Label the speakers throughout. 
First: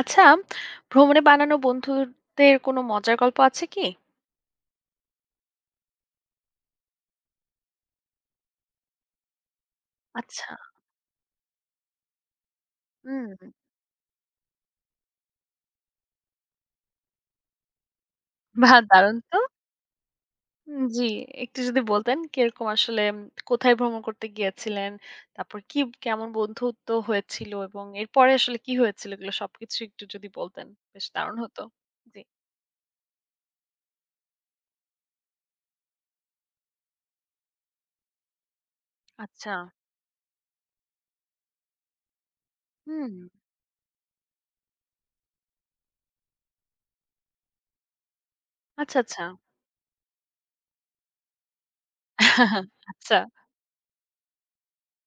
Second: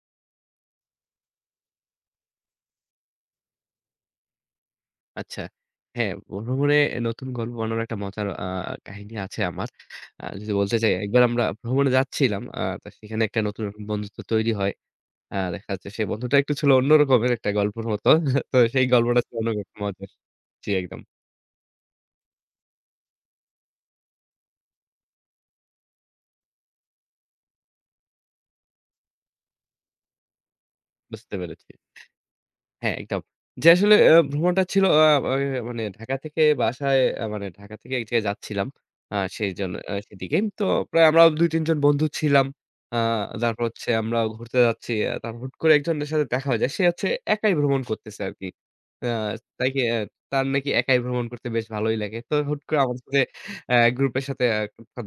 Speaker 1: আচ্ছা, ভ্রমণে বানানো বন্ধুদের কোনো মজার গল্প আছে কি?
Speaker 2: আচ্ছা। হ্যাঁ, ভ্রমণে নতুন গল্প বানানোর একটা মজার কাহিনী আছে আমার।
Speaker 1: আচ্ছা,
Speaker 2: যদি বলতে চাই, একবার আমরা ভ্রমণে যাচ্ছিলাম। তো সেখানে
Speaker 1: হুম,
Speaker 2: একটা নতুন রকম বন্ধুত্ব তৈরি হয়। দেখা যাচ্ছে সেই বন্ধুটা একটু ছিল অন্য রকমের একটা গল্পের মতো। তো
Speaker 1: বাহ!
Speaker 2: সেই
Speaker 1: দারুণ
Speaker 2: গল্পটা ছিল
Speaker 1: তো।
Speaker 2: অন্যরকম মজার। জি, একদম।
Speaker 1: জি, একটু যদি বলতেন কিরকম আসলে কোথায় ভ্রমণ করতে গিয়েছিলেন? তারপর কি কেমন বন্ধুত্ব হয়েছিল এবং এরপরে আসলে কি হয়েছিল এগুলো সবকিছু একটু যদি বলতেন, বেশ
Speaker 2: বুঝতে
Speaker 1: দারুণ হতো।
Speaker 2: পেরেছি।
Speaker 1: জি।
Speaker 2: হ্যাঁ, একদম। যে আসলে ভ্রমণটা ছিল আ আ মানে ঢাকা থেকে বাসায় মানে ঢাকা থেকে এক জায়গায় যাচ্ছিলাম। আ
Speaker 1: আচ্ছা,
Speaker 2: সেইজন আ সেদিকে। তো প্রায় আমরা ২-৩ জন বন্ধু ছিলাম। আ
Speaker 1: হুম,
Speaker 2: তারপর হচ্ছে আমরা ঘুরতে যাচ্ছি। তারপর হুট করে একজনের সাথে দেখা হয়ে যায়। সে হচ্ছে একাই ভ্রমণ করতেছে আরকি।
Speaker 1: আচ্ছা,
Speaker 2: আ
Speaker 1: আচ্ছা।
Speaker 2: তাকে তার নাকি একাই ভ্রমণ করতে বেশ ভালোই লাগে। তো হুট করে আমাদের
Speaker 1: আচ্ছা,
Speaker 2: সাথে গ্রুপের সাথে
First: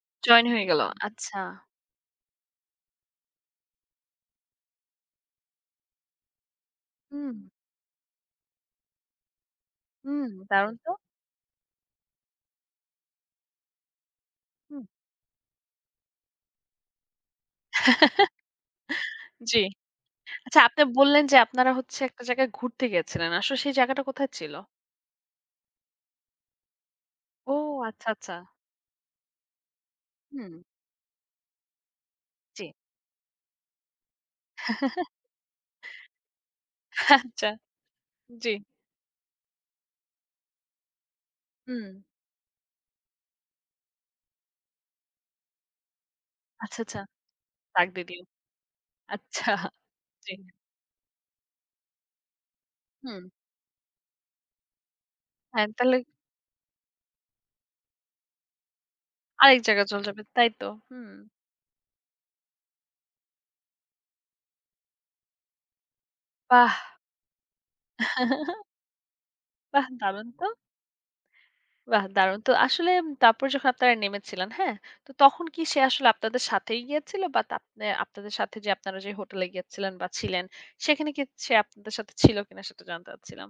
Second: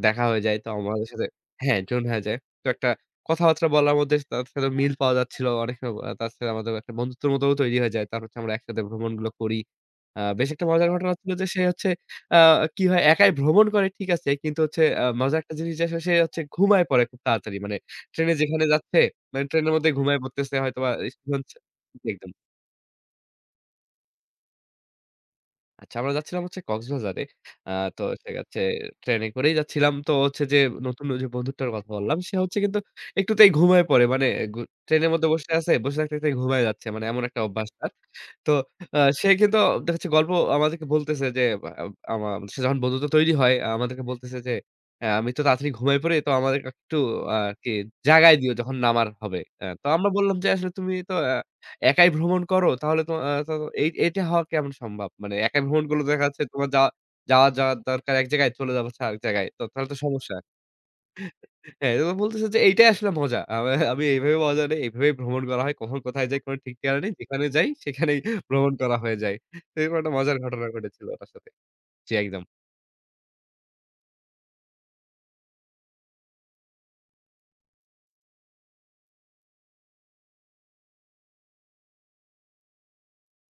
Speaker 2: দেখা হয়ে
Speaker 1: জয়েন
Speaker 2: যায়।
Speaker 1: হয়ে
Speaker 2: তো
Speaker 1: গেল।
Speaker 2: আমাদের সাথে
Speaker 1: আচ্ছা,
Speaker 2: হ্যাঁ, জোন হয়ে যায়। তো একটা কথাবার্তা বলার মধ্যে তার সাথে মিল পাওয়া যাচ্ছিল। অনেক সময় তার সাথে আমাদের একটা বন্ধুত্বের
Speaker 1: হুম,
Speaker 2: মতোও তৈরি হয়ে যায়। তারপর হচ্ছে আমরা একসাথে ভ্রমণগুলো করি।
Speaker 1: হুম,
Speaker 2: বেশ একটা
Speaker 1: দারুণ
Speaker 2: মজার
Speaker 1: তো।
Speaker 2: ঘটনা হচ্ছিল যে সে হচ্ছে আ কি হয় একাই ভ্রমণ করে ঠিক আছে। কিন্তু হচ্ছে
Speaker 1: হুম।
Speaker 2: মজার একটা জিনিস যে সে হচ্ছে ঘুমায় পড়ে খুব তাড়াতাড়ি। মানে ট্রেনে যেখানে যাচ্ছে মানে
Speaker 1: জি।
Speaker 2: ট্রেনের মধ্যে ঘুমায় পড়তেছে
Speaker 1: আচ্ছা, আপনি
Speaker 2: হয়তোবা
Speaker 1: বললেন যে আপনারা হচ্ছে একটা
Speaker 2: একদম
Speaker 1: জায়গায় ঘুরতে গিয়েছিলেন। আসলে সেই জায়গাটা কোথায় ছিল?
Speaker 2: আচ্ছা, আমরা যাচ্ছিলাম হচ্ছে কক্সবাজারে।
Speaker 1: ও
Speaker 2: আ তো
Speaker 1: আচ্ছা, আচ্ছা।
Speaker 2: সেখাচ্ছে ট্রেনে করেই যাচ্ছিলাম। তো হচ্ছে
Speaker 1: হুম,
Speaker 2: যে নতুন ওই যে বন্ধুটার কথা বললাম, সে হচ্ছে
Speaker 1: জি।
Speaker 2: কিন্তু একটুতেই ঘুমায়ে পড়ে। মানে গু ট্রেনের মধ্যে বসে আছে, বসে থাকতে, থাকতে ঘুমায়ে যাচ্ছে। মানে এমন একটা
Speaker 1: আচ্ছা,
Speaker 2: অভ্যাস তার।
Speaker 1: জি।
Speaker 2: তো সে কিন্তু দেখা যাচ্ছে গল্প আমাদেরকে বলতেছে যে বা আ
Speaker 1: হুম।
Speaker 2: আমা সে যখন বন্ধুত্ব তৈরি হয়, আমাদেরকে বলতেছে যে, আমি তো তাড়াতাড়ি ঘুমায়ে পড়ি, তো আমাদেরকে
Speaker 1: আচ্ছা,
Speaker 2: একটু
Speaker 1: আচ্ছা।
Speaker 2: আরকি
Speaker 1: দাগদিডিও।
Speaker 2: জাগায় দিও যখন নামার হবে।"
Speaker 1: আচ্ছা,
Speaker 2: তো আমরা
Speaker 1: জি।
Speaker 2: বললাম যে, "আসলে তুমি তো একাই ভ্রমণ করো? তাহলে তো
Speaker 1: হুম।
Speaker 2: তো এই এটা হওয়া কেমন সম্ভব? মানে একাই
Speaker 1: হ্যাঁ,
Speaker 2: ভ্রমণ
Speaker 1: তাহলে
Speaker 2: করলে দেখা যাচ্ছে তোমার যাওয়া যাওয়া যাওয়ার দরকার এক জায়গায়, চলে যাচ্ছে আরেক জায়গায়।
Speaker 1: আরেক
Speaker 2: তো তাহলে
Speaker 1: জায়গায়
Speaker 2: তো
Speaker 1: চলে যাবে।
Speaker 2: সমস্যা।
Speaker 1: তাই তো? হুম।
Speaker 2: হ্যাঁ, এজন্য বলতেছে যে এইটাই আসলে মজা। আমি আমি এইভাবে মজা নেই। এইভাবেই ভ্রমণ করা হয়। কখন কোথায় যাই কোন
Speaker 1: বাহ!
Speaker 2: ঠিক ঠিকানা নেই। যেখানে যাই সেখানেই ভ্রমণ করা হয়ে যায়। তো
Speaker 1: বাহ!
Speaker 2: এরকম একটা
Speaker 1: দারুণ
Speaker 2: মজার
Speaker 1: তো।
Speaker 2: ঘটনা ঘটেছিল তার সাথে।
Speaker 1: বাহ!
Speaker 2: জি,
Speaker 1: দারুণ
Speaker 2: একদম।
Speaker 1: তো। আসলে তারপর যখন আপনারা নেমেছিলেন, হ্যাঁ? তো তখন কি সে আসলে আপনাদের সাথেই গিয়েছিল বা তা আপনে আপনাদের সাথে যে আপনারা যে হোটেলে গিয়েছিলেন বা ছিলেন, সেখানে কি সে আপনাদের সাথে ছিল কিনা সেটা জানতে চাচ্ছিলাম?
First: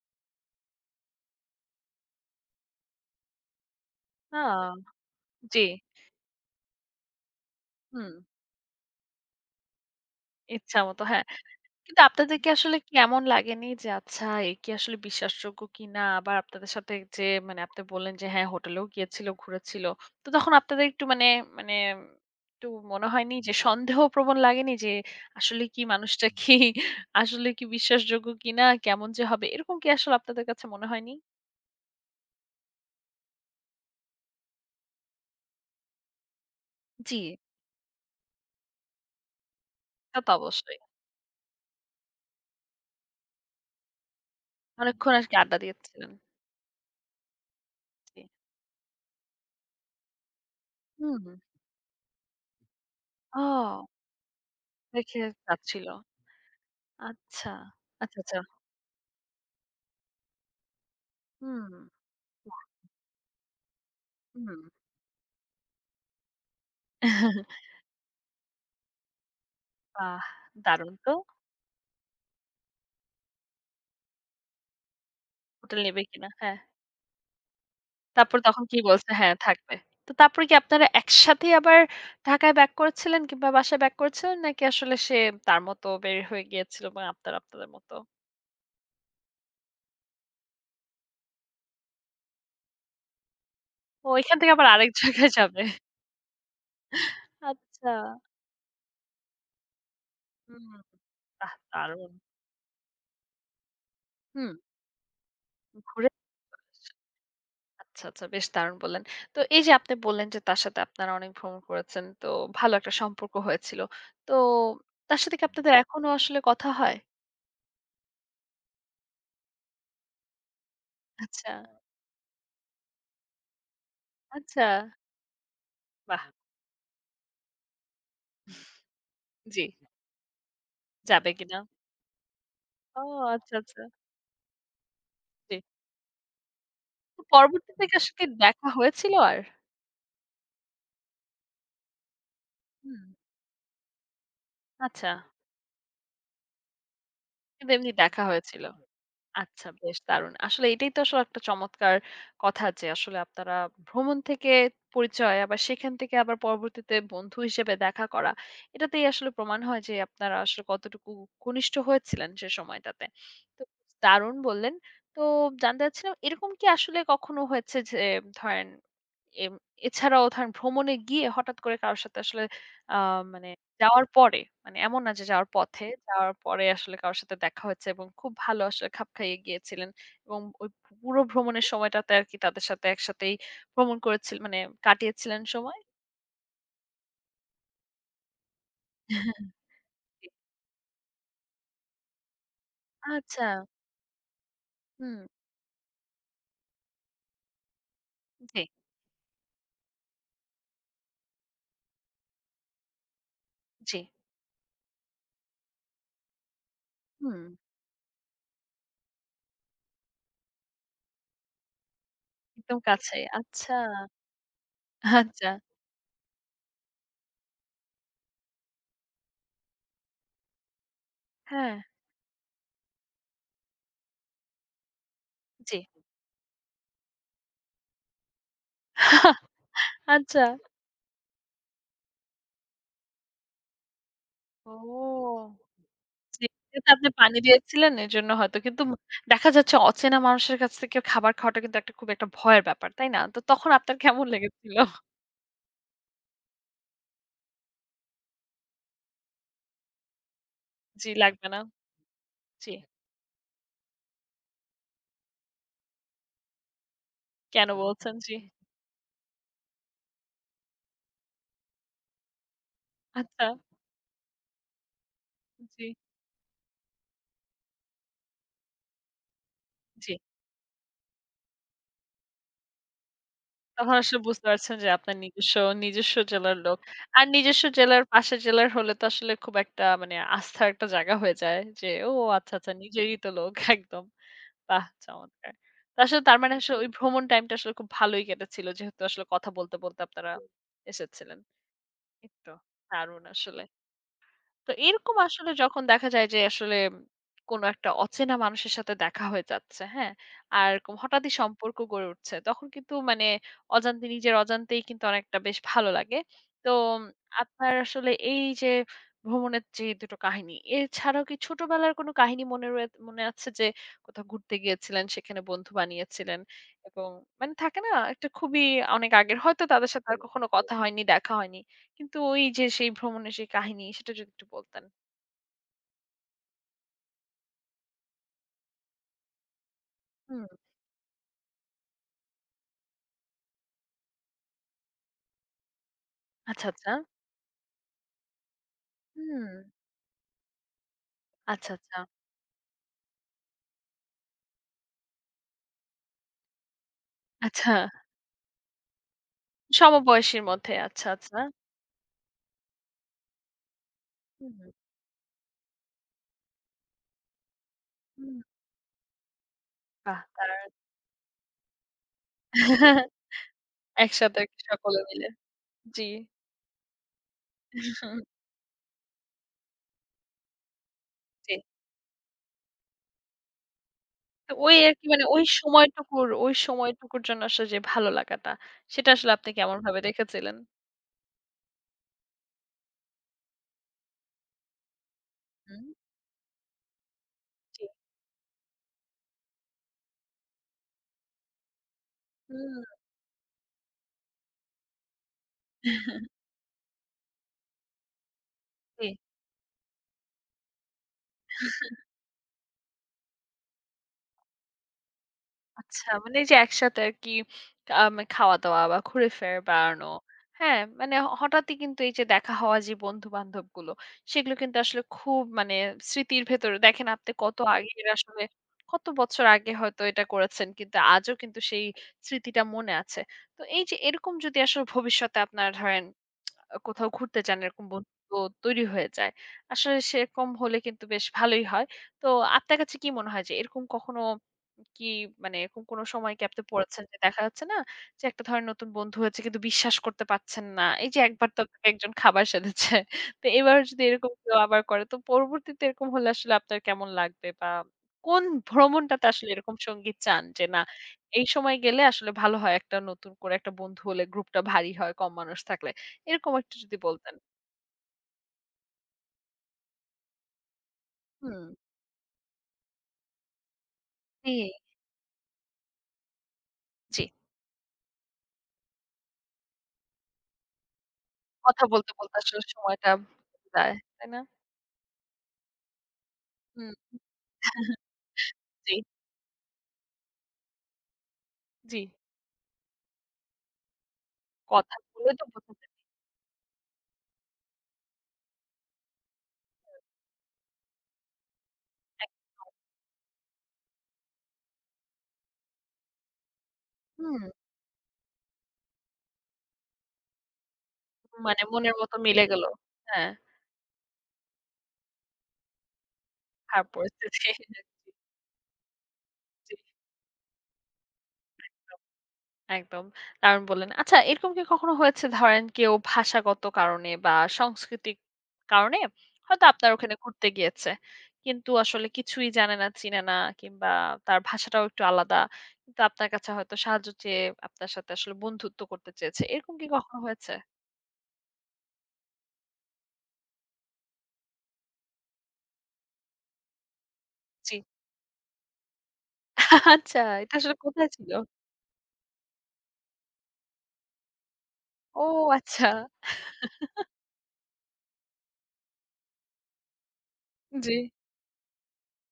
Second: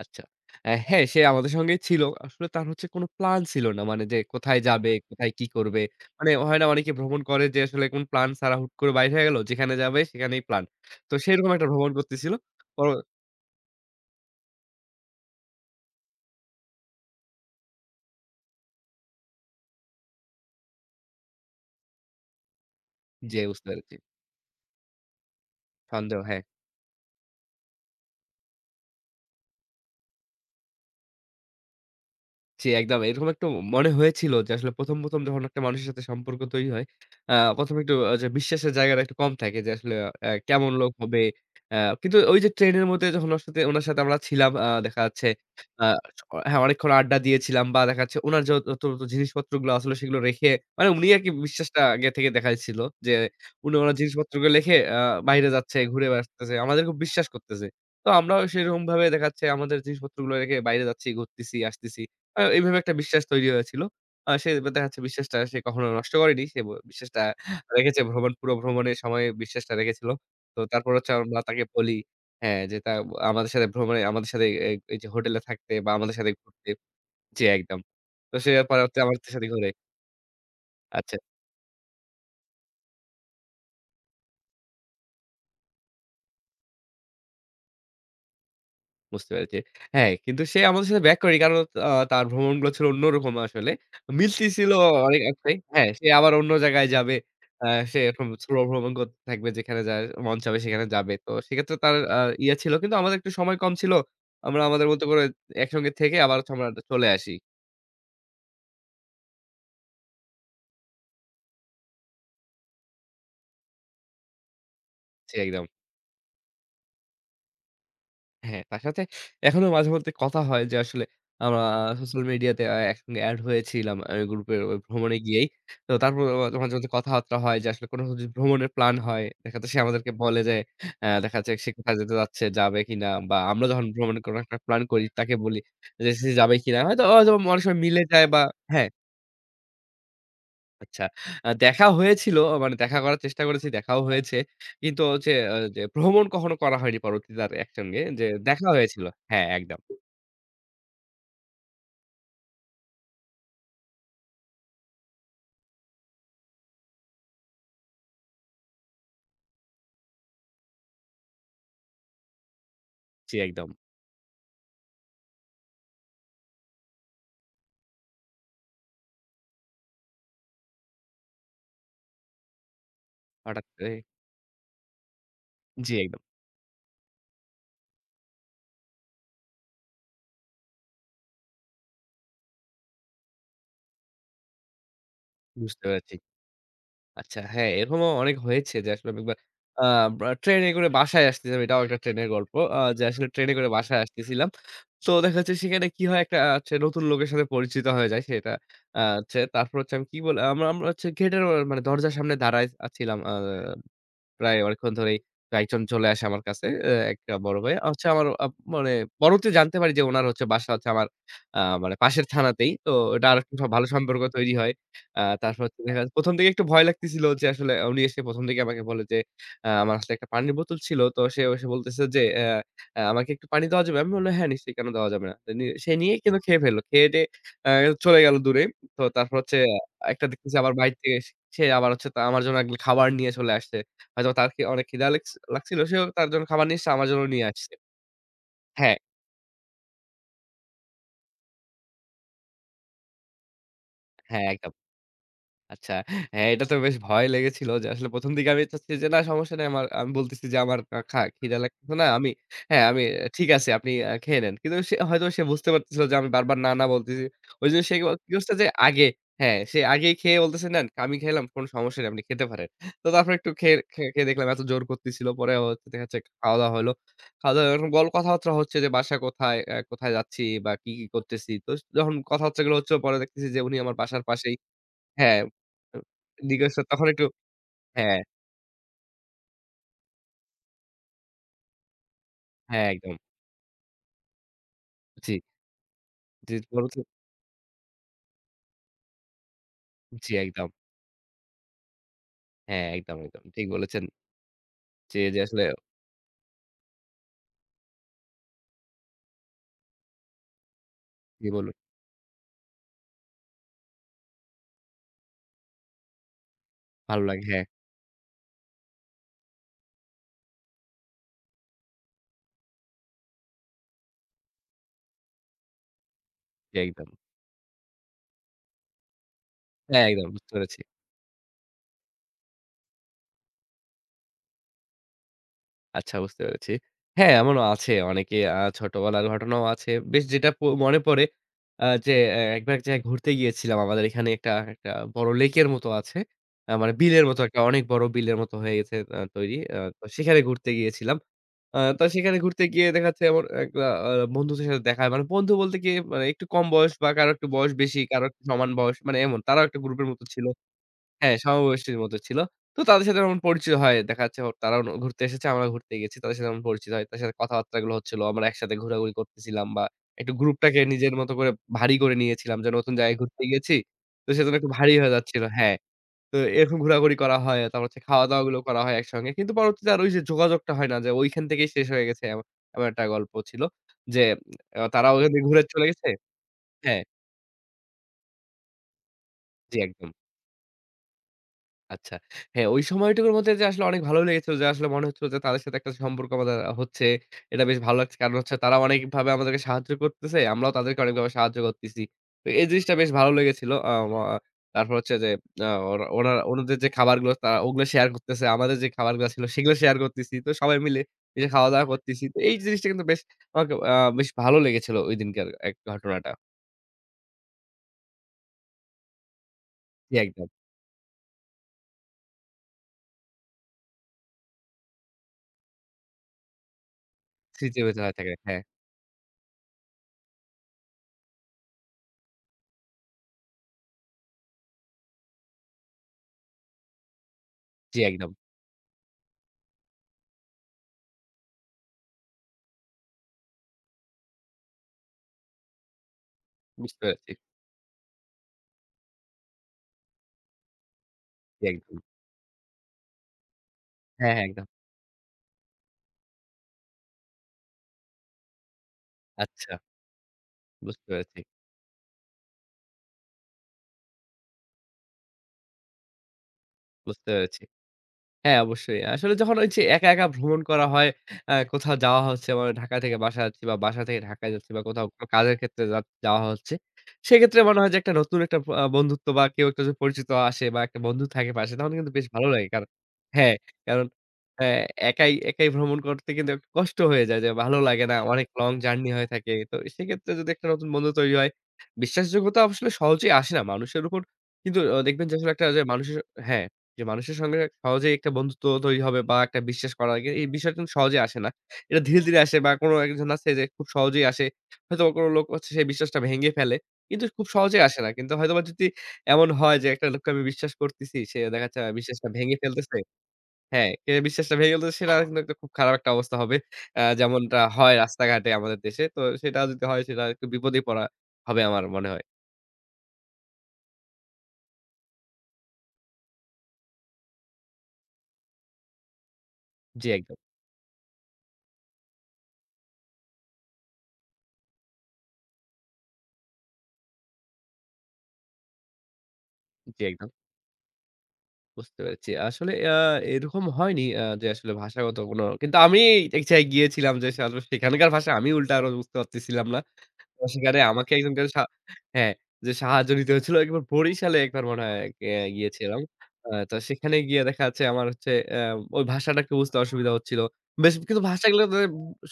Speaker 2: আচ্ছা। হ্যাঁ, সে আমাদের সঙ্গেই ছিল। আসলে তার হচ্ছে কোনো প্ল্যান ছিল না। মানে যে
Speaker 1: আ
Speaker 2: কোথায় যাবে, কোথায় কি
Speaker 1: জি,
Speaker 2: করবে। মানে হয় না অনেকে ভ্রমণ করে যে আসলে কোন
Speaker 1: হুম।
Speaker 2: প্ল্যান ছাড়া হুট করে বাইর হয়ে গেল। যেখানে যাবে সেখানেই প্ল্যান।
Speaker 1: ইচ্ছামত,
Speaker 2: তো
Speaker 1: হ্যাঁ।
Speaker 2: সেরকম একটা ভ্রমণ
Speaker 1: কিন্তু
Speaker 2: করতেছিল।
Speaker 1: আপনাদের কি আসলে
Speaker 2: পর
Speaker 1: কেমন লাগেনি যে আচ্ছা এ কি আসলে বিশ্বাসযোগ্য কিনা? আবার আপনাদের সাথে যে মানে আপনি বললেন যে হ্যাঁ, হোটেলেও গিয়েছিল, ঘুরেছিল। তো তখন আপনাদের একটু মানে মানে একটু মনে হয়নি
Speaker 2: জি
Speaker 1: যে
Speaker 2: বুঝতে পেরেছি।
Speaker 1: সন্দেহপ্রবণ লাগেনি যে আসলে কি
Speaker 2: সন্দেহ
Speaker 1: মানুষটা
Speaker 2: হ্যাঁ।
Speaker 1: কি আসলে কি বিশ্বাসযোগ্য কিনা? কেমন যে হবে? এরকম কি আসলে আপনাদের কাছে মনে হয়নি?
Speaker 2: জি, একদম। এরকম একটু মনে হয়েছিল যে আসলে ১ম যখন একটা মানুষের সাথে সম্পর্ক তৈরি হয়,
Speaker 1: জি।
Speaker 2: ১ম এ একটু যে বিশ্বাসের জায়গাটা একটু কম থাকে যে আসলে
Speaker 1: তা তো
Speaker 2: কেমন
Speaker 1: অবশ্যই।
Speaker 2: লোক হবে। আ কিন্তু ওই যে ট্রেনের মধ্যে যখন ওর সাথে উনার সাথে আমরা ছিলাম দেখা
Speaker 1: অনেকক্ষণ
Speaker 2: যাচ্ছে
Speaker 1: আরকি আড্ডা
Speaker 2: আ
Speaker 1: দিয়েছিলেন।
Speaker 2: হ্যাঁ, অনেকক্ষণ আড্ডা দিয়েছিলাম বা দেখা যাচ্ছে
Speaker 1: জি।
Speaker 2: উনার যত যত জিনিসপত্রগুলো আসলে সেগুলো রেখে মানে উনি
Speaker 1: হুম।
Speaker 2: আরকি বিশ্বাসটা আগে থেকে দেখাইছিল যে উনি
Speaker 1: ও!
Speaker 2: উনার জিনিসপত্রগুলো রেখে
Speaker 1: রেখে
Speaker 2: বাইরে যাচ্ছে,
Speaker 1: যাচ্ছিল।
Speaker 2: ঘুরে বেড়াতেছে। আমাদের খুব বিশ্বাস
Speaker 1: আচ্ছা।
Speaker 2: করতেছে। তো
Speaker 1: আচ্ছা, আচ্ছা।
Speaker 2: আমরাও সেরকমভাবে দেখা যাচ্ছে আমাদের জিনিসপত্রগুলো রেখে বাইরে যাচ্ছি, ঘুরতেছি,
Speaker 1: হুম,
Speaker 2: আসতেছি।
Speaker 1: বাহ!
Speaker 2: এইভাবে একটা বিশ্বাস তৈরি হয়েছিল। সে
Speaker 1: হুম।
Speaker 2: দেখা যাচ্ছে বিশ্বাসটা সে কখনো নষ্ট করেনি। সে ব বিশ্বাসটা রেখেছে পুরো ভ্রমণের সময় বিশ্বাসটা রেখেছিল।
Speaker 1: বাহ!
Speaker 2: তো তারপর
Speaker 1: দারুণ
Speaker 2: হচ্ছে
Speaker 1: তো।
Speaker 2: আমরা তাকে বলি হ্যাঁ, যে তা আমাদের সাথে ভ্রমণে আমাদের সাথে এ এই যে হোটেলে থাকতে
Speaker 1: হোটেল
Speaker 2: বা
Speaker 1: নেবে
Speaker 2: আমাদের
Speaker 1: কিনা।
Speaker 2: সাথে
Speaker 1: হ্যাঁ।
Speaker 2: ঘুরতে জি, একদম। তো
Speaker 1: তারপর
Speaker 2: সে
Speaker 1: তখন কি
Speaker 2: পরে হচ্ছে
Speaker 1: বলছে?
Speaker 2: আমাদের
Speaker 1: হ্যাঁ,
Speaker 2: সাথে ঘুরে।
Speaker 1: থাকবে। তো তারপরে কি আপনারা
Speaker 2: আচ্ছা।
Speaker 1: একসাথেই আবার ঢাকায় ব্যাক করেছিলেন কিংবা বাসায় ব্যাক করেছিলেন? নাকি আসলে সে তার মতো বের হয়ে গিয়েছিল এবং আপনারা আপনাদের মতো?
Speaker 2: বুঝতে পেরেছি। হ্যাঁ, কিন্তু সে আমাদের সাথে ব্যাক করেনি। কারণ তার ভ্রমণগুলো ছিল অন্যরকম আসলে।
Speaker 1: ও এখান থেকে আবার
Speaker 2: মিলতেছিল
Speaker 1: আরেক
Speaker 2: অনেক
Speaker 1: জায়গায়
Speaker 2: অংশেই।
Speaker 1: যাবে।
Speaker 2: হ্যাঁ, সে আবার অন্য জায়গায় যাবে। আ
Speaker 1: আচ্ছা।
Speaker 2: সে এরকম সোলো ভ্রমণ করতে থাকবে। যেখানে যার মন চাবে
Speaker 1: হুম।
Speaker 2: সেখানে যাবে। তো
Speaker 1: বাহ!
Speaker 2: সেক্ষেত্রে তার
Speaker 1: দারুণ।
Speaker 2: ইয়ে ছিল। কিন্তু আমাদের একটু সময় কম ছিল।
Speaker 1: হুম,
Speaker 2: আমরা আমাদের মতো করে একসঙ্গে
Speaker 1: ঘুরে
Speaker 2: থেকে আবার আমরা চলে আসি।
Speaker 1: আচ্ছা, আচ্ছা বেশ দারুণ বললেন। তো এই যে আপনি বললেন যে তার সাথে আপনারা অনেক ভ্রমণ করেছেন। তো ভালো একটা সম্পর্ক হয়েছিল। তো তার
Speaker 2: জি,
Speaker 1: সাথে কি
Speaker 2: একদম।
Speaker 1: আপনাদের এখনো আসলে কথা হয়?
Speaker 2: হ্যাঁ, তার সাথে এখনো মাঝেমধ্যে কথা হয় যে আসলে
Speaker 1: আচ্ছা,
Speaker 2: আমরা সোশ্যাল মিডিয়াতে একসঙ্গে এড হয়েছিলাম গ্রুপের
Speaker 1: আচ্ছা।
Speaker 2: ওই ভ্রমণে গিয়েই। তো তারপর
Speaker 1: বাহ!
Speaker 2: মাঝে, মাঝে মধ্যে কথাবার্তা হয় যে আসলে কোন যদি ভ্রমণের প্ল্যান হয়, দেখা
Speaker 1: জি।
Speaker 2: যাচ্ছে সে আমাদেরকে বলে যে
Speaker 1: যাবে
Speaker 2: দেখা যাচ্ছে
Speaker 1: কিনা?
Speaker 2: সে কোথায় যেতে যাচ্ছে, যাবে
Speaker 1: ও
Speaker 2: কিনা? বা
Speaker 1: আচ্ছা,
Speaker 2: আমরা
Speaker 1: আচ্ছা।
Speaker 2: যখন ভ্রমণের কোন একটা প্ল্যান করি তাকে
Speaker 1: জি।
Speaker 2: বলি যে সে যাবে কিনা? হয়তো
Speaker 1: তো
Speaker 2: হয়তো অনেক সময়
Speaker 1: পরবর্তীতে কি
Speaker 2: মিলে
Speaker 1: আসলে
Speaker 2: যায়
Speaker 1: কি
Speaker 2: বা
Speaker 1: দেখা
Speaker 2: হ্যাঁ,
Speaker 1: হয়েছিল আর?
Speaker 2: আচ্ছা। দেখা হয়েছিল মানে দেখা
Speaker 1: হুম,
Speaker 2: করার চেষ্টা করেছি, দেখাও হয়েছে। কিন্তু
Speaker 1: আচ্ছা।
Speaker 2: হচ্ছে যে ভ্রমণ কখনো করা হয়নি পরবর্তীতে আর
Speaker 1: কিন্তু এমনি
Speaker 2: একসঙ্গে
Speaker 1: দেখা
Speaker 2: যে
Speaker 1: হয়েছিল।
Speaker 2: দেখা হয়েছিল। হ্যাঁ,
Speaker 1: আচ্ছা
Speaker 2: একদম।
Speaker 1: বেশ দারুণ। আসলে এটাই তো আসলে একটা চমৎকার কথা যে আসলে আপনারা ভ্রমণ থেকে পরিচয় আবার সেখান থেকে আবার পরবর্তীতে বন্ধু হিসেবে দেখা করা। এটাতেই আসলে প্রমাণ হয় যে আপনারা আসলে কতটুকু ঘনিষ্ঠ হয়েছিলেন সে সময়টাতে।
Speaker 2: জি,
Speaker 1: তো
Speaker 2: একদম।
Speaker 1: দারুণ বললেন। তো জানতে চাচ্ছিলাম এরকম কি আসলে কখনো হয়েছে যে ধরেন এম এছাড়াও ধরেন ভ্রমণে গিয়ে হঠাৎ করে কারো সাথে আসলে আ মানে
Speaker 2: হঠাৎ করে
Speaker 1: যাওয়ার পরে, মানে এমন না যে যাওয়ার পথে,
Speaker 2: জি, একদম।
Speaker 1: যাওয়ার পরে আসলে কারো সাথে দেখা হয়েছে এবং খুব ভালো আসলে খাপ খাইয়ে গিয়েছিলেন। এবং ওই পুরো ভ্রমণের সময়টাতে আরকি তাদের সাথে একসাথেই ভ্রমণ করেছিল মানে কাটিয়েছিলেন সময়?
Speaker 2: বুঝতে পেরেছি। আচ্ছা হ্যাঁ, এরকমও অনেক হয়েছে যে আসলে আমি একবার আ বা
Speaker 1: জি।
Speaker 2: ট্রেনে করে বাসায় আসতেছিলাম। এটাও একটা ট্রেনের গল্প। যে আসলে
Speaker 1: আচ্ছা।
Speaker 2: ট্রেনে করে বাসায় আসতেছিলাম। তো
Speaker 1: হুম,
Speaker 2: দেখা যাচ্ছে সেখানে কি হয় একটা হচ্ছে নতুন লোকের সাথে পরিচিত হয়ে যায় সেটা।
Speaker 1: জি,
Speaker 2: হচ্ছে তারপর হচ্ছে আমি কি বলে আমরা আমরা হচ্ছে গেটের মানে দরজার সামনে দাঁড়ায় ছিলাম।
Speaker 1: জি।
Speaker 2: প্রায় অনেকক্ষণ ধরেই কয়েকজন চলে আসে আমার কাছে। এ একটা
Speaker 1: হুম,
Speaker 2: বড় ভাই। হচ্ছে আমার আপ মানে পরবর্তীতে জানতে পারি যে উনার হচ্ছে বাসা হচ্ছে আমার মানে পাশের থানাতেই।
Speaker 1: একদম
Speaker 2: তো
Speaker 1: কাছে।
Speaker 2: এটা আরেকটু
Speaker 1: আচ্ছা,
Speaker 2: ভালো সম্পর্ক তৈরি হয়।
Speaker 1: আচ্ছা।
Speaker 2: তারপর হচ্ছে দেখা যাচ্ছে ১ম দিকে একটু ভয় লাগতেছিল যে আসলে উনি এসে ১ম দিকে আমাকে বলে যে আমার আসলে একটা পানির বোতল ছিল। তো সে এসে
Speaker 1: হ্যাঁ,
Speaker 2: বলতেছে যে "অ্যা আ আমাকে একটু পানি দেওয়া যাবে?" আমি বললাম, "হ্যাঁ, নিশ্চয়ই কেন দেওয়া যাবে না?" তো
Speaker 1: জি।
Speaker 2: সে নিয়ে কিন্তু খেয়ে ফেলল। খেয়ে-টেয়ে আ চলে গেল দূরে। তো তারপর হচ্ছে একটা
Speaker 1: আচ্ছা।
Speaker 2: দেখতেছি আবার বাইর থেকে এসে- সে আবার হচ্ছে তা আমার জন্য এক গ্লাস খাবার নিয়ে চলে আসছে। হয়তোবা তার খে অনেক খিদা লেগস
Speaker 1: ও!
Speaker 2: লাগছিল। সেও তার জন্য
Speaker 1: জি,
Speaker 2: খাবার নিয়ে
Speaker 1: যেহেতু
Speaker 2: এসছে, আমার
Speaker 1: আপনি
Speaker 2: জন্য
Speaker 1: পানি
Speaker 2: নিয়ে আসছে।
Speaker 1: দিয়েছিলেন এজন্য হয়তো। কিন্তু
Speaker 2: হ্যাঁ,
Speaker 1: দেখা যাচ্ছে অচেনা মানুষের কাছ থেকে খাবার খাওয়াটা কিন্তু একটা খুব একটা ভয়ের ব্যাপার, তাই না? তো তখন আপনার কেমন
Speaker 2: হ্যাঁ, একদম।
Speaker 1: লেগেছিল?
Speaker 2: আচ্ছা। হ্যাঁ, এটা তো বেশ ভয় লেগেছিল যে আসলে ১ম দিকে আমি চাচ্ছি যে না সমস্যা নাই আমি বলতেছি যে আমার আ
Speaker 1: জি,
Speaker 2: খা
Speaker 1: লাগবে
Speaker 2: খিদা
Speaker 1: না।
Speaker 2: লাগতেছে না। আমি
Speaker 1: জি।
Speaker 2: হ্যাঁ, আমি ঠিক আছে আপনি খেয়ে নেন। কিন্তু সে বুঝতে পারতেছিল যে আমি বারবার না, না বলতেছি।
Speaker 1: কেন
Speaker 2: ওইজন্য
Speaker 1: বলছেন?
Speaker 2: কি
Speaker 1: জি।
Speaker 2: করছে যে আগে হ্যাঁ, সে আগেই খেয়ে বলতেছে নেন আমি খেলাম কোনো সমস্যা নেই আপনি খেতে পারেন। তো তারপর
Speaker 1: আচ্ছা।
Speaker 2: একটু খেয়ে খেয়ে খেয়ে দেখলাম এত জোর করতেছিল। পরে হচ্ছে
Speaker 1: জি,
Speaker 2: দেখা যাচ্ছে খাওয়া-দাওয়া হলো। খাওয়া-দাওয়া এরকম কথাবার্তা হচ্ছে যে বাসা কোথায়, কোথায়
Speaker 1: জি।
Speaker 2: যাচ্ছি বা কি, কি করতেছি। তো যখন কথাবার্তাগুলো হচ্ছিল পরে দেখতেছি যে উনি আমার
Speaker 1: তখন আসলে
Speaker 2: বাসার
Speaker 1: বুঝতে
Speaker 2: পাশেই
Speaker 1: পারছেন যে আপনার
Speaker 2: হ্যাঁ,
Speaker 1: নিজস্ব,
Speaker 2: উ
Speaker 1: নিজস্ব জেলার
Speaker 2: নিকষ্ট
Speaker 1: লোক।
Speaker 2: তখন একটু
Speaker 1: আর নিজস্ব জেলার
Speaker 2: হ্যাঁ,
Speaker 1: পাশের জেলার হলে তো আসলে খুব একটা মানে আস্থার একটা জায়গা হয়ে যায় যে, "ও আচ্ছা, আচ্ছা
Speaker 2: হ্যাঁ, একদম।
Speaker 1: নিজেরই তো লোক" একদম। বাহ!
Speaker 2: জি,
Speaker 1: চমৎকার। তো আসলে তার মানে
Speaker 2: জি,
Speaker 1: আসলে ওই
Speaker 2: বরঞ্চ
Speaker 1: ভ্রমণ টাইমটা আসলে খুব ভালোই কেটেছিল। যেহেতু আসলে কথা বলতে, বলতে
Speaker 2: জি,
Speaker 1: আপনারা
Speaker 2: একদম।
Speaker 1: এসেছিলেন। এই তো
Speaker 2: হ্যাঁ, একদম,
Speaker 1: দারুণ
Speaker 2: একদম।
Speaker 1: আসলে।
Speaker 2: ঠিক বলেছেন।
Speaker 1: তো এরকম
Speaker 2: যে, যে,
Speaker 1: আসলে
Speaker 2: আসলে
Speaker 1: যখন দেখা যায় যে আসলে কোনো একটা অচেনা মানুষের সাথে দেখা হয়ে যাচ্ছে, হ্যাঁ? আর এরকম হঠাৎই
Speaker 2: কি বলবো?
Speaker 1: সম্পর্ক গড়ে উঠছে। তখন কিন্তু মানে অজান্তে নিজের অজান্তেই কিন্তু অনেকটা বেশ ভালো লাগে। তো উম,
Speaker 2: ভালো লাগে। হ্যাঁ,
Speaker 1: আপনার আসলে এই যে ভ্রমণের যে ২ টো কাহিনী, এছাড়াও কি ছোটবেলার কোনো কাহিনী মনে রয়ে মনে আছে যে কোথাও ঘুরতে গিয়েছিলেন, সেখানে বন্ধু বানিয়েছিলেন
Speaker 2: জি, একদম।
Speaker 1: এবং মানে থাকে না একটা খুবই অনেক আগের হয়তো তাদের
Speaker 2: হ্যাঁ,
Speaker 1: সাথে আর
Speaker 2: একদম
Speaker 1: কখনো
Speaker 2: বুঝতে
Speaker 1: কথা
Speaker 2: পেরেছি।
Speaker 1: হয়নি, দেখা হয়নি। কিন্তু ওই যে সেই ভ্রমণের সেই কাহিনী সেটা যদি একটু বলতেন।
Speaker 2: আচ্ছা বুঝতে পেরেছি। হ্যাঁ, এমনও আছে অনেকে ছোটবেলার ঘটনাও আছে। বেশ
Speaker 1: হুম।
Speaker 2: যেটা মনে পড়ে যে, একবার যে, ঘুরতে গিয়েছিলাম আমাদের এখানে একটা, একটা, বড় লেকের মতো আছে।
Speaker 1: আচ্ছা,
Speaker 2: মানে
Speaker 1: আচ্ছা।
Speaker 2: বিলের মতো একটা অনেক বড় বিলের মতো হয়ে গেছে
Speaker 1: হুম।
Speaker 2: তৈরি। তো সেখানে ঘুরতে গিয়েছিলাম।
Speaker 1: আচ্ছা, আচ্ছা।
Speaker 2: তো সেখানে ঘুরতে গিয়ে দেখা যাচ্ছে আমার একটা আ বন্ধুদের সাথে দেখা হয়। মানে বন্ধু বলতে কি মানে একটু কম বয়স বা কারো একটু বয়স
Speaker 1: আচ্ছা।
Speaker 2: বেশি, কারো একটু সমান বয়স মানে এমন। তারাও একটা গ্রুপের মতো
Speaker 1: সমবয়সীর
Speaker 2: ছিল।
Speaker 1: মধ্যে। আচ্ছা,
Speaker 2: হ্যাঁ,
Speaker 1: আচ্ছা।
Speaker 2: সমবয়সীর মতো ছিল। তো তাদের সাথে আমার পরিচয় হয়। দেখা যাচ্ছে
Speaker 1: হুম, হুম।
Speaker 2: ঘুরতে এসেছে, আমরাও ঘুরতে গেছি। তাদের সাথে আমার পরিচিত হয়। তাদের সাথে কথাবার্তাগুলো হচ্ছিল। আমরা একসাথে ঘোরাঘুরি করতেছিলাম বা
Speaker 1: বাহ!
Speaker 2: একটু
Speaker 1: দারুণ।
Speaker 2: গ্রুপটাকে নিজের মতো করে ভারী করে নিয়েছিলাম যে নতুন জায়গায় ঘুরতে গেছি। তো
Speaker 1: একসাথে
Speaker 2: সেজন্য
Speaker 1: আরকি
Speaker 2: একটু ভারী
Speaker 1: সকলে
Speaker 2: হয়ে
Speaker 1: মিলে।
Speaker 2: যাচ্ছিল। হ্যাঁ।
Speaker 1: জি।
Speaker 2: তো এরকম ঘোরাঘুরি করা হয়। তারপর হচ্ছে
Speaker 1: হুম,
Speaker 2: খাওয়া-দাওয়া গুলো করা হয় একসঙ্গে। কিন্তু পরবর্তীতে আর ওই যে যোগাযোগটা হয় না যে ঐখান
Speaker 1: জি।
Speaker 2: থেকেই শেষ হয়ে গেছে এমন, এমন একটা গল্প ছিল। যে
Speaker 1: তো ওই আরকি
Speaker 2: তারা
Speaker 1: মানে
Speaker 2: ওখান থেকে
Speaker 1: ওই
Speaker 2: ঘুরে চলে গেছে
Speaker 1: সময়টুকুর ওই
Speaker 2: হ্যাঁ,
Speaker 1: সময়টুকুর জন্য আসলে যে ভালো লাগাটা, সেটা আসলে আপনি
Speaker 2: জি
Speaker 1: কেমনভাবে
Speaker 2: একদম।
Speaker 1: দেখেছিলেন?
Speaker 2: আচ্ছা। হ্যাঁ, ওই সময়টুকুর মধ্যে যে আসলে অনেক ভালো লেগেছিল যে আসলে মনে হচ্ছিল যে তাদের সাথে
Speaker 1: হুম।
Speaker 2: একটা সম্পর্ক আমাদের হচ্ছে। এটা বেশ
Speaker 1: জি।
Speaker 2: ভালো লাগছে। কারণ হচ্ছে তারা অনেকভাবে আমাদেরকে সাহায্য করতেছে। আমরাও তাদেরকে অনেকভাবে সাহায্য করতেছি। তো এই জিনিসটা
Speaker 1: হুম।
Speaker 2: বেশ ভালো লেগেছিল। আ মা তারপর হচ্ছে যে ওরা ওরা ওনাদের যে খাবারগুলো তা ওগুলো শেয়ার করতেছে। আমাদের যে
Speaker 1: জি।
Speaker 2: খাবারগুলা ছিল সেগুলো শেয়ার করতেছি। তো সবাই মিলে এই যে খাওয়া-দাওয়া করতেছি। তো এই জিনিসটা কিন্তু বেশ আমাকে আ বেশ ভালো লেগেছিল ওই দিনকার এক
Speaker 1: আচ্ছা
Speaker 2: ঘটনাটা।
Speaker 1: মানে এই যে একসাথে আরকি খাওয়া-দাওয়া বা ঘুরে-ফিরে বেড়ানো,
Speaker 2: জি, একদম।
Speaker 1: হ্যাঁ? মানে হঠাৎই কিন্তু এই যে দেখা হওয়া যে বন্ধু-বান্ধবগুলো, সেগুলো কিন্তু আসলে খুব মানে স্মৃতির ভেতরে দেখেন আপনি কত
Speaker 2: স্মৃতির
Speaker 1: আগের
Speaker 2: ভেতরে থাকে।
Speaker 1: আসলে
Speaker 2: হ্যাঁ,
Speaker 1: কত বছর আগে হয়তো এটা করেছেন কিন্তু আজও কিন্তু সেই স্মৃতিটা মনে আছে। তো এই যে এরকম যদি আসলে ভবিষ্যতে আপনার ধরেন কোথাও ঘুরতে যান এরকম
Speaker 2: জি একদম।
Speaker 1: বন্ধুত্ব তৈরি হয়ে যায়। আসলে সেরকম হলে কিন্তু বেশ ভালোই হয়। তো আপনার কাছে কি মনে হয় যে এরকম কখনো কি মানে এরকম কোনো সময় কি আপনি
Speaker 2: বুঝতে
Speaker 1: পড়েছেন যে
Speaker 2: পেরেছি।
Speaker 1: দেখা যাচ্ছে না যে একটা ধরেন নতুন বন্ধু হয়েছে কিন্তু বিশ্বাস করতে পারছেন না। এই যে একবার তো
Speaker 2: জি
Speaker 1: আপনাকে
Speaker 2: একদম।
Speaker 1: একজন খাবার সেধেছে। তো এবার যদি
Speaker 2: হ্যাঁ,
Speaker 1: এরকম
Speaker 2: হ্যাঁ,
Speaker 1: কেউ
Speaker 2: একদম।
Speaker 1: আবার করে তো পরবর্তীতে এরকম হলে আসলে আপনার কেমন লাগবে বা কোন ভ্রমণটাতে আসলে
Speaker 2: আচ্ছা
Speaker 1: এরকম সঙ্গী চান যে না
Speaker 2: বুঝতে পেরেছি,
Speaker 1: এই সময় গেলে আসলে ভালো হয় একটা নতুন করে একটা বন্ধু হলে গ্রুপটা ভারী হয় কম মানুষ থাকলে। এরকম একটু যদি
Speaker 2: বুঝতে
Speaker 1: বলতেন।
Speaker 2: পেরেছি। হ্যাঁ, অবশ্যই। আসলে যখন ওই যে একা, একা ভ্রমণ করা হয়,
Speaker 1: হুম।
Speaker 2: কোথাও যাওয়া হচ্ছে আমার ঢাকা থেকে বাসায় যাচ্ছি বা বাসা থেকে ঢাকায়
Speaker 1: জি,
Speaker 2: যাচ্ছি বা কোথাও কোনো কাজের ক্ষেত্রে যাওয়া হচ্ছে।
Speaker 1: জি।
Speaker 2: সেক্ষেত্রে মনে হয় যে একটা নতুন একটা আ বন্ধুত্ব বা কেউ একটা যদি পরিচিত আসে বা একটা বন্ধু থাকে পাশে
Speaker 1: কথা
Speaker 2: তখন
Speaker 1: বলতে,
Speaker 2: কিন্তু বেশ
Speaker 1: বলতে
Speaker 2: ভালো
Speaker 1: আসলে
Speaker 2: লাগে। কারণ
Speaker 1: সময়টা
Speaker 2: হ্যাঁ,
Speaker 1: যায়,
Speaker 2: কারণ
Speaker 1: তাই না?
Speaker 2: অ্যা একাই, একাই ভ্রমণ করতে কিন্তু একটু
Speaker 1: হুম।
Speaker 2: কষ্ট হয়ে যায় যে ভালো লাগে না। অনেক লং
Speaker 1: জি,
Speaker 2: জার্নি হয়ে থাকে। তো সেক্ষেত্রে যদি একটা নতুন বন্ধু তৈরি হয়,
Speaker 1: জি।
Speaker 2: বিশ্বাসযোগ্যতা আসলে সহজেই আসে না। মানুষের উপর কিন্তু
Speaker 1: কথা
Speaker 2: দেখবেন
Speaker 1: বলে
Speaker 2: যে
Speaker 1: তো
Speaker 2: আসলে একটা
Speaker 1: বোঝা
Speaker 2: যে
Speaker 1: যায়।
Speaker 2: মানুষের হ্যাঁ। যে মানুষের সঙ্গে সহজেই একটা বন্ধুত্ব তৈরি হবে বা একটা বিশ্বাস করা লাগে, এই বিষয়টা কিন্তু সহজে আসে না। এটা ধীরে, ধীরে আসে
Speaker 1: একদম।
Speaker 2: বা কোনো একজন আছে যে খুব সহজেই আসে। হয়তোবা কোনো লোক হচ্ছে সেই বিশ্বাসটা ভেঙে ফেলে। কিন্তু
Speaker 1: হুম।
Speaker 2: খুব সহজেই আসে না। কিন্তু হয়তোবা যদি এমন হয় যে একটা লোককে আমি বিশ্বাস করতেছি, সে
Speaker 1: মানে
Speaker 2: দেখা যাচ্ছে
Speaker 1: মনের মতো
Speaker 2: বিশ্বাসটা
Speaker 1: মিলে
Speaker 2: ভেঙে
Speaker 1: গেল।
Speaker 2: ফেলতেছে
Speaker 1: হ্যাঁ,
Speaker 2: হ্যাঁ, সে বিশ্বাসটা ভেঙে ফেলতেছে সেটা কিন্তু একটা খুব খারাপ একটা অবস্থা হবে।
Speaker 1: খারাপ পরিস্থিতি।
Speaker 2: যেমনটা
Speaker 1: জি। জি।
Speaker 2: হয় রাস্তাঘাটে আমাদের দেশে। তো সেটা যদি হয় সেটা একটু বিপদেই পড়া হবে আমার মনে হয়।
Speaker 1: একদম। দারুণ বললেন। আচ্ছা এরকম কি কখনো হয়েছে ধরেন কেউ ভাষাগত কারণে বা সাংস্কৃতিক কারণে হয়তো আপনার
Speaker 2: জি
Speaker 1: ওখানে
Speaker 2: একদম,
Speaker 1: ঘুরতে গিয়েছে। কিন্তু আসলে কিছুই জানে না, চিনে না কিংবা তার ভাষাটাও একটু আলাদা। কিন্তু আপনার কাছে হয়তো সাহায্য চেয়ে আপনার সাথে আসলে বন্ধুত্ব করতে চেয়েছে। এরকম কি
Speaker 2: জি
Speaker 1: কখনো
Speaker 2: একদম।
Speaker 1: হয়েছে?
Speaker 2: বুঝতে পেরেছি। আসলে এরকম হয়নি যে আসলে ভাষাগত কোনো কিন্তু আমি এক জায়গায় গিয়েছিলাম যে আসলে
Speaker 1: জি।
Speaker 2: সেখানকার ভাষা আমি উল্টা আরো বুঝতে পারতেছিলাম না।
Speaker 1: আচ্ছা
Speaker 2: তো
Speaker 1: এটা আসলে
Speaker 2: সেখানে
Speaker 1: কোথায়
Speaker 2: আমাকে
Speaker 1: ছিল?
Speaker 2: একজনকে সা হ্যাঁ, যে সাহায্য নিতে হয়েছিল একবার বরিশালে একবার মনে হয়
Speaker 1: ও আচ্ছা।
Speaker 2: গিয়েছিলাম। তো সেখানে গিয়ে দেখা যাচ্ছে আমার হচ্ছে ওই ভাষাটা একটু বুঝতে অসুবিধা হচ্ছিল। বেশ
Speaker 1: জি,
Speaker 2: কিন্তু ভাষাগুলো তো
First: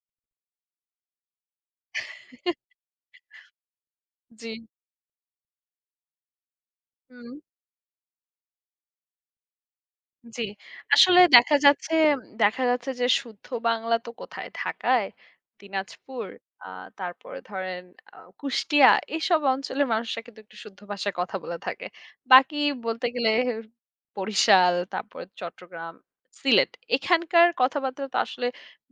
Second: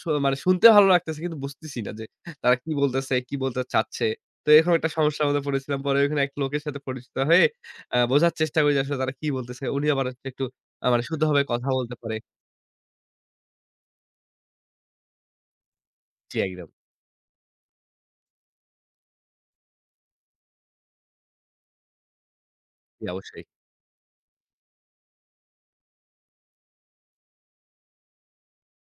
Speaker 2: মানে শুনতে ভালো লাগতেছে কিন্তু বুঝতেছি না যে তারা কি বলতেছে, কি বলতে চাচ্ছে। তো
Speaker 1: জি।
Speaker 2: এরকম একটা সমস্যার মধ্যে পড়েছিলাম। পরে ওখানে এক লোকের সাথে পরিচিত
Speaker 1: হুম।
Speaker 2: হয়ে বোঝার চেষ্টা করি যে আসলে তারা কি বলতেছে। উনি আবার হচ্ছে
Speaker 1: জি।
Speaker 2: একটু মানে
Speaker 1: আসলে
Speaker 2: শুদ্ধভাবে
Speaker 1: দেখা
Speaker 2: কথা
Speaker 1: যাচ্ছে
Speaker 2: বলতে পারে।
Speaker 1: দেখা যাচ্ছে যে শুদ্ধ বাংলা তো কোথায়? ঢাকায়, দিনাজপুর,
Speaker 2: জি,
Speaker 1: আ
Speaker 2: একদম।
Speaker 1: তারপরে ধরেন কুষ্টিয়া এইসব অঞ্চলের মানুষরা কিন্তু একটু শুদ্ধ ভাষায় কথা বলে থাকে। বাকি
Speaker 2: জি,
Speaker 1: বলতে গেলে
Speaker 2: অবশ্যই।
Speaker 1: বরিশাল, তারপর চট্টগ্রাম, সিলেট এখানকার কথাবার্তা তো আসলে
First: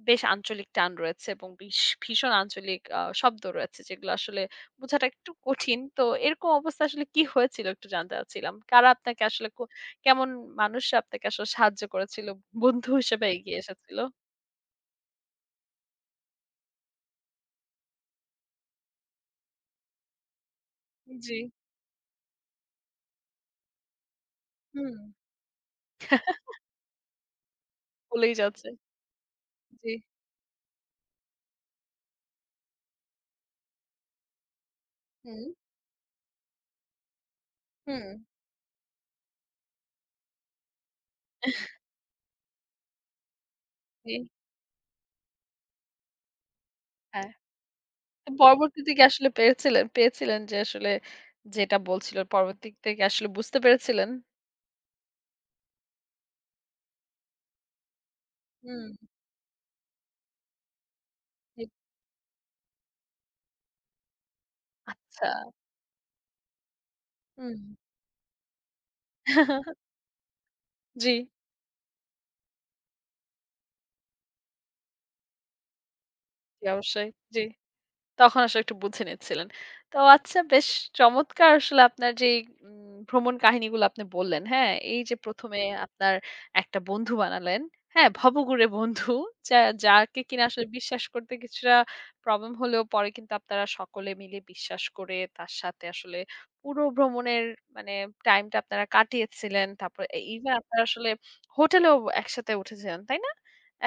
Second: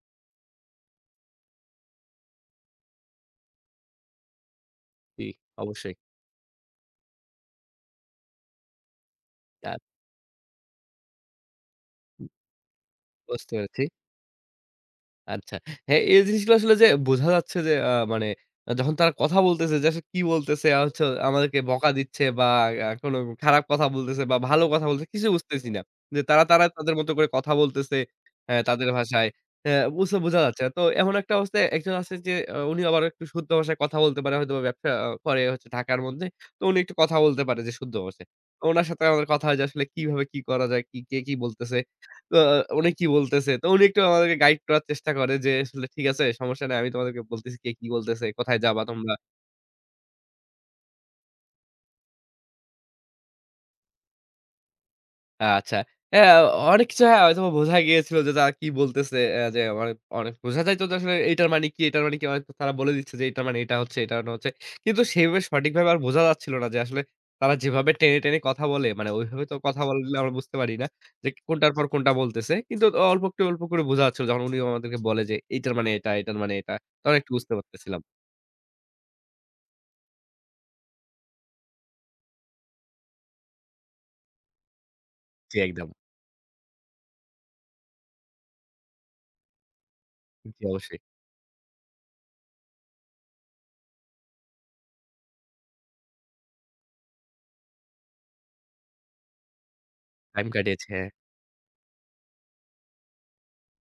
Speaker 1: বেশ আঞ্চলিক টান রয়েছে এবং ভীষণ আঞ্চলিক শব্দ রয়েছে যেগুলো আসলে বোঝাটা
Speaker 2: জি,
Speaker 1: একটু কঠিন।
Speaker 2: অবশ্যই।
Speaker 1: তো এরকম অবস্থা আসলে কি হয়েছিল একটু জানতে চাচ্ছিলাম? কারা আপনাকে আসলে
Speaker 2: আ
Speaker 1: কেমন মানুষ আপনাকে আসলে সাহায্য করেছিল? বন্ধু হিসেবে
Speaker 2: বুঝতে
Speaker 1: এগিয়ে
Speaker 2: পেরেছি।
Speaker 1: এসেছিল?
Speaker 2: আচ্ছা। হ্যাঁ, এই জিনিসগুলো আসলে যে বোঝা যাচ্ছে যে মানে যখন তারা কথা বলতেছে যে আসলে কি বলতেছে হচ্ছে
Speaker 1: জি,
Speaker 2: আমাদেরকে বকা দিচ্ছে বা কোনো খারাপ কথা বলতেছে বা ভালো কথা
Speaker 1: হুম,
Speaker 2: বলতেছে কিছু বুঝতেছি না। যে তারা তাদের মতো করে কথা বলতেছে
Speaker 1: বলেই যাচ্ছে।
Speaker 2: তাদের ভাষায়। অ্যা
Speaker 1: জি,
Speaker 2: বুঝতে বোঝা যাচ্ছে না। তো এমন একটা অবস্থায় একজন আছে যে উনি আবার একটু শুদ্ধ ভাষায় কথা বলতে পারে হয়তোবা ব্যবসা করে
Speaker 1: হুম,
Speaker 2: হচ্ছে ঢাকার মধ্যে। তো উনি একটু কথা বলতে পারে যে শুদ্ধ
Speaker 1: হুম।
Speaker 2: ভাষায়। তো উনার সাথে আমাদের কথা হয় যে আসলে কিভাবে কি করা যায়? কি কে কি বলতেছে? তো উনি কি বলতেছে? তো উনি একটু
Speaker 1: জি,
Speaker 2: আমাদেরকে গাইড করার চেষ্টা করে যে, আসলে ঠিক আছে সমস্যা নাই। আমি তোমাদেরকে
Speaker 1: হ্যাঁ।
Speaker 2: বলতেছি কে কি বলতেছে,
Speaker 1: তো
Speaker 2: কোথায় যাবা
Speaker 1: পরবর্তীতে কি
Speaker 2: তোমরা?
Speaker 1: আসলে পেরেছিলেন পেয়েছিলেন যে আসলে যেটা বলছিল পরবর্তীতে কি আসলে বুঝতে পেরেছিলেন?
Speaker 2: আচ্ছা। হ্যাঁ, অনেক কিছু হ্যাঁ, হয়তোবা বোঝা গিয়েছিল যে তারা কি
Speaker 1: হুম,
Speaker 2: বলতেছে। অ্যা যে অনে অনেক বোঝা যাইত যে আসলে এটার
Speaker 1: জি।
Speaker 2: মানে কি, এটার মানে কি? হয়তো তারা বলে দিচ্ছে যে এটার মানে এটা হচ্ছে, এটা মানে হচ্ছে। কিন্তু
Speaker 1: আচ্ছা,
Speaker 2: সেভাবে সঠিকভাবে আর বোঝা যাচ্ছিল না যে আসলে তারা
Speaker 1: হুম।
Speaker 2: যেভাবে টেনে, টেনে কথা বলে মানে ওইভাবে তো কথা বললে আমরা বুঝতে পারি না
Speaker 1: জি,
Speaker 2: যে কোনটার পর কোনটা বলতেছে। কিন্তু অল্প করে বোঝা যাচ্ছিল যখন উনি আমাদেরকে বলে যে এইটার মানে এটা, এটার মানে
Speaker 1: জি
Speaker 2: এটা।
Speaker 1: অবশ্যই।
Speaker 2: তখন একটু
Speaker 1: জি।
Speaker 2: বুঝতে পারতেছিলাম।
Speaker 1: তখন আসলে একটু বুঝে নিচ্ছিলেন। তো আচ্ছা বেশ চমৎকার আসলে আপনার যেই ভ্রমণ কাহিনীগুলো আপনি বললেন, হ্যাঁ? এই যে ১ম
Speaker 2: জি,
Speaker 1: এ
Speaker 2: একদম।
Speaker 1: আপনার একটা বন্ধু বানালেন, হ্যাঁ? ভবঘুরে বন্ধু যা যাকে কিনা
Speaker 2: জি,
Speaker 1: আসলে
Speaker 2: অবশ্যই।
Speaker 1: বিশ্বাস করতে কিছুটা প্রবলেম হলেও পরে কিন্তু আপনারা সকলে মিলে বিশ্বাস করে তার সাথে আসলে পুরো ভ্রমণের মানে টাইমটা আপনারা কাটিয়েছিলেন। তারপরে এ
Speaker 2: টাইম
Speaker 1: ইভেন আপনারা
Speaker 2: কাটিয়েছে, হ্যাঁ।
Speaker 1: আসলে হোটেলেও একসাথে উঠেছিলেন, তাই না?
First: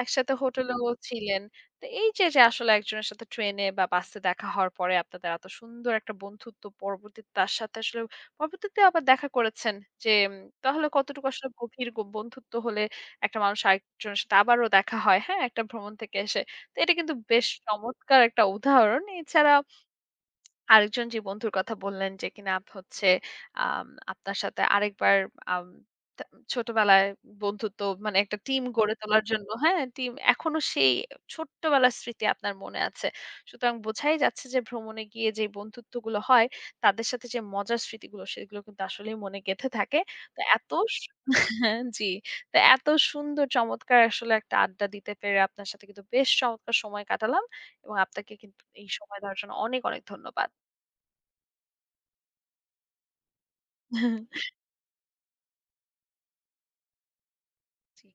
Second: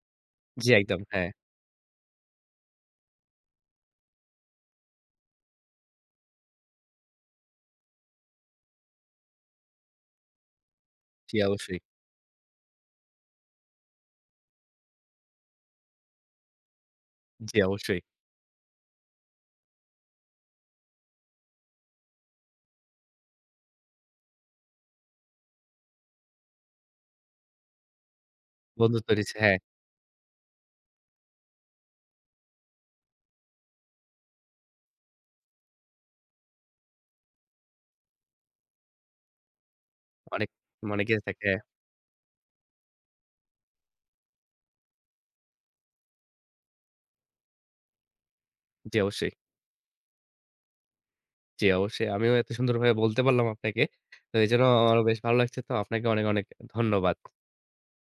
Speaker 1: একসাথে
Speaker 2: জি,
Speaker 1: হোটেলেও
Speaker 2: একদম। হ্যাঁ।
Speaker 1: ছিলেন। তো এই যে, যে আসলে একজনের সাথে ট্রেনে বা বাসে দেখা হওয়ার পরে আপনাদের এত সুন্দর একটা বন্ধুত্ব পরবর্তীতে তার সাথে আসলে পরবর্তীতে আবার দেখা করেছেন যে তাহলে কতটুকু
Speaker 2: জি,
Speaker 1: আসলে
Speaker 2: অবশ্যই।
Speaker 1: গভীর বন্ধুত্ব হলে একটা মানুষ আরেকজনের সাথে আবারও দেখা হয়, হ্যাঁ? একটা ভ্রমণ থেকে এসে। তো এটা কিন্তু বেশ
Speaker 2: জি, অবশ্যই।
Speaker 1: চমৎকার একটা উদাহরণ। এছাড়া আরেকজন যে বন্ধুর কথা বললেন যে কিনা হচ্ছে আম আপনার সাথে আরেকবার আম তা ছোটবেলায় বন্ধুত্ব মানে একটা টিম গড়ে
Speaker 2: বন্ধুত্ব
Speaker 1: তোলার
Speaker 2: হয়েছে,
Speaker 1: জন্য
Speaker 2: হ্যাঁ।
Speaker 1: হ্যাঁ, টিম এখনো সেই ছোট্টবেলার স্মৃতি আপনার মনে আছে। সুতরাং বোঝাই যাচ্ছে যে ভ্রমণে গিয়ে যে বন্ধুত্বগুলো হয়, তাদের সাথে যে মজার স্মৃতিগুলো সেগুলো কিন্তু আসলেই মনে গেঁথে থাকে। তো
Speaker 2: অনেক
Speaker 1: এত সু
Speaker 2: অনেকে থাকে, হ্যাঁ।
Speaker 1: জি। তো এত সুন্দর চমৎকার আসলে একটা আড্ডা দিতে পেরে আপনার সাথে কিন্তু বেশ চমৎকার সময় কাটালাম এবং আপনাকে কিন্তু এই
Speaker 2: জি,
Speaker 1: সময়
Speaker 2: অবশ্যই।
Speaker 1: দেওয়ার জন্য অনেক, অনেক ধন্যবাদ।
Speaker 2: জি, অবশ্যই। আমিও এত সুন্দরভাবে বলতে পারলাম আপনাকে। তো এজন্য আমারও বেশ ভালো লাগছে। তো আপনাকে অনেক, অনেক ধন্যবাদ।
Speaker 1: জি।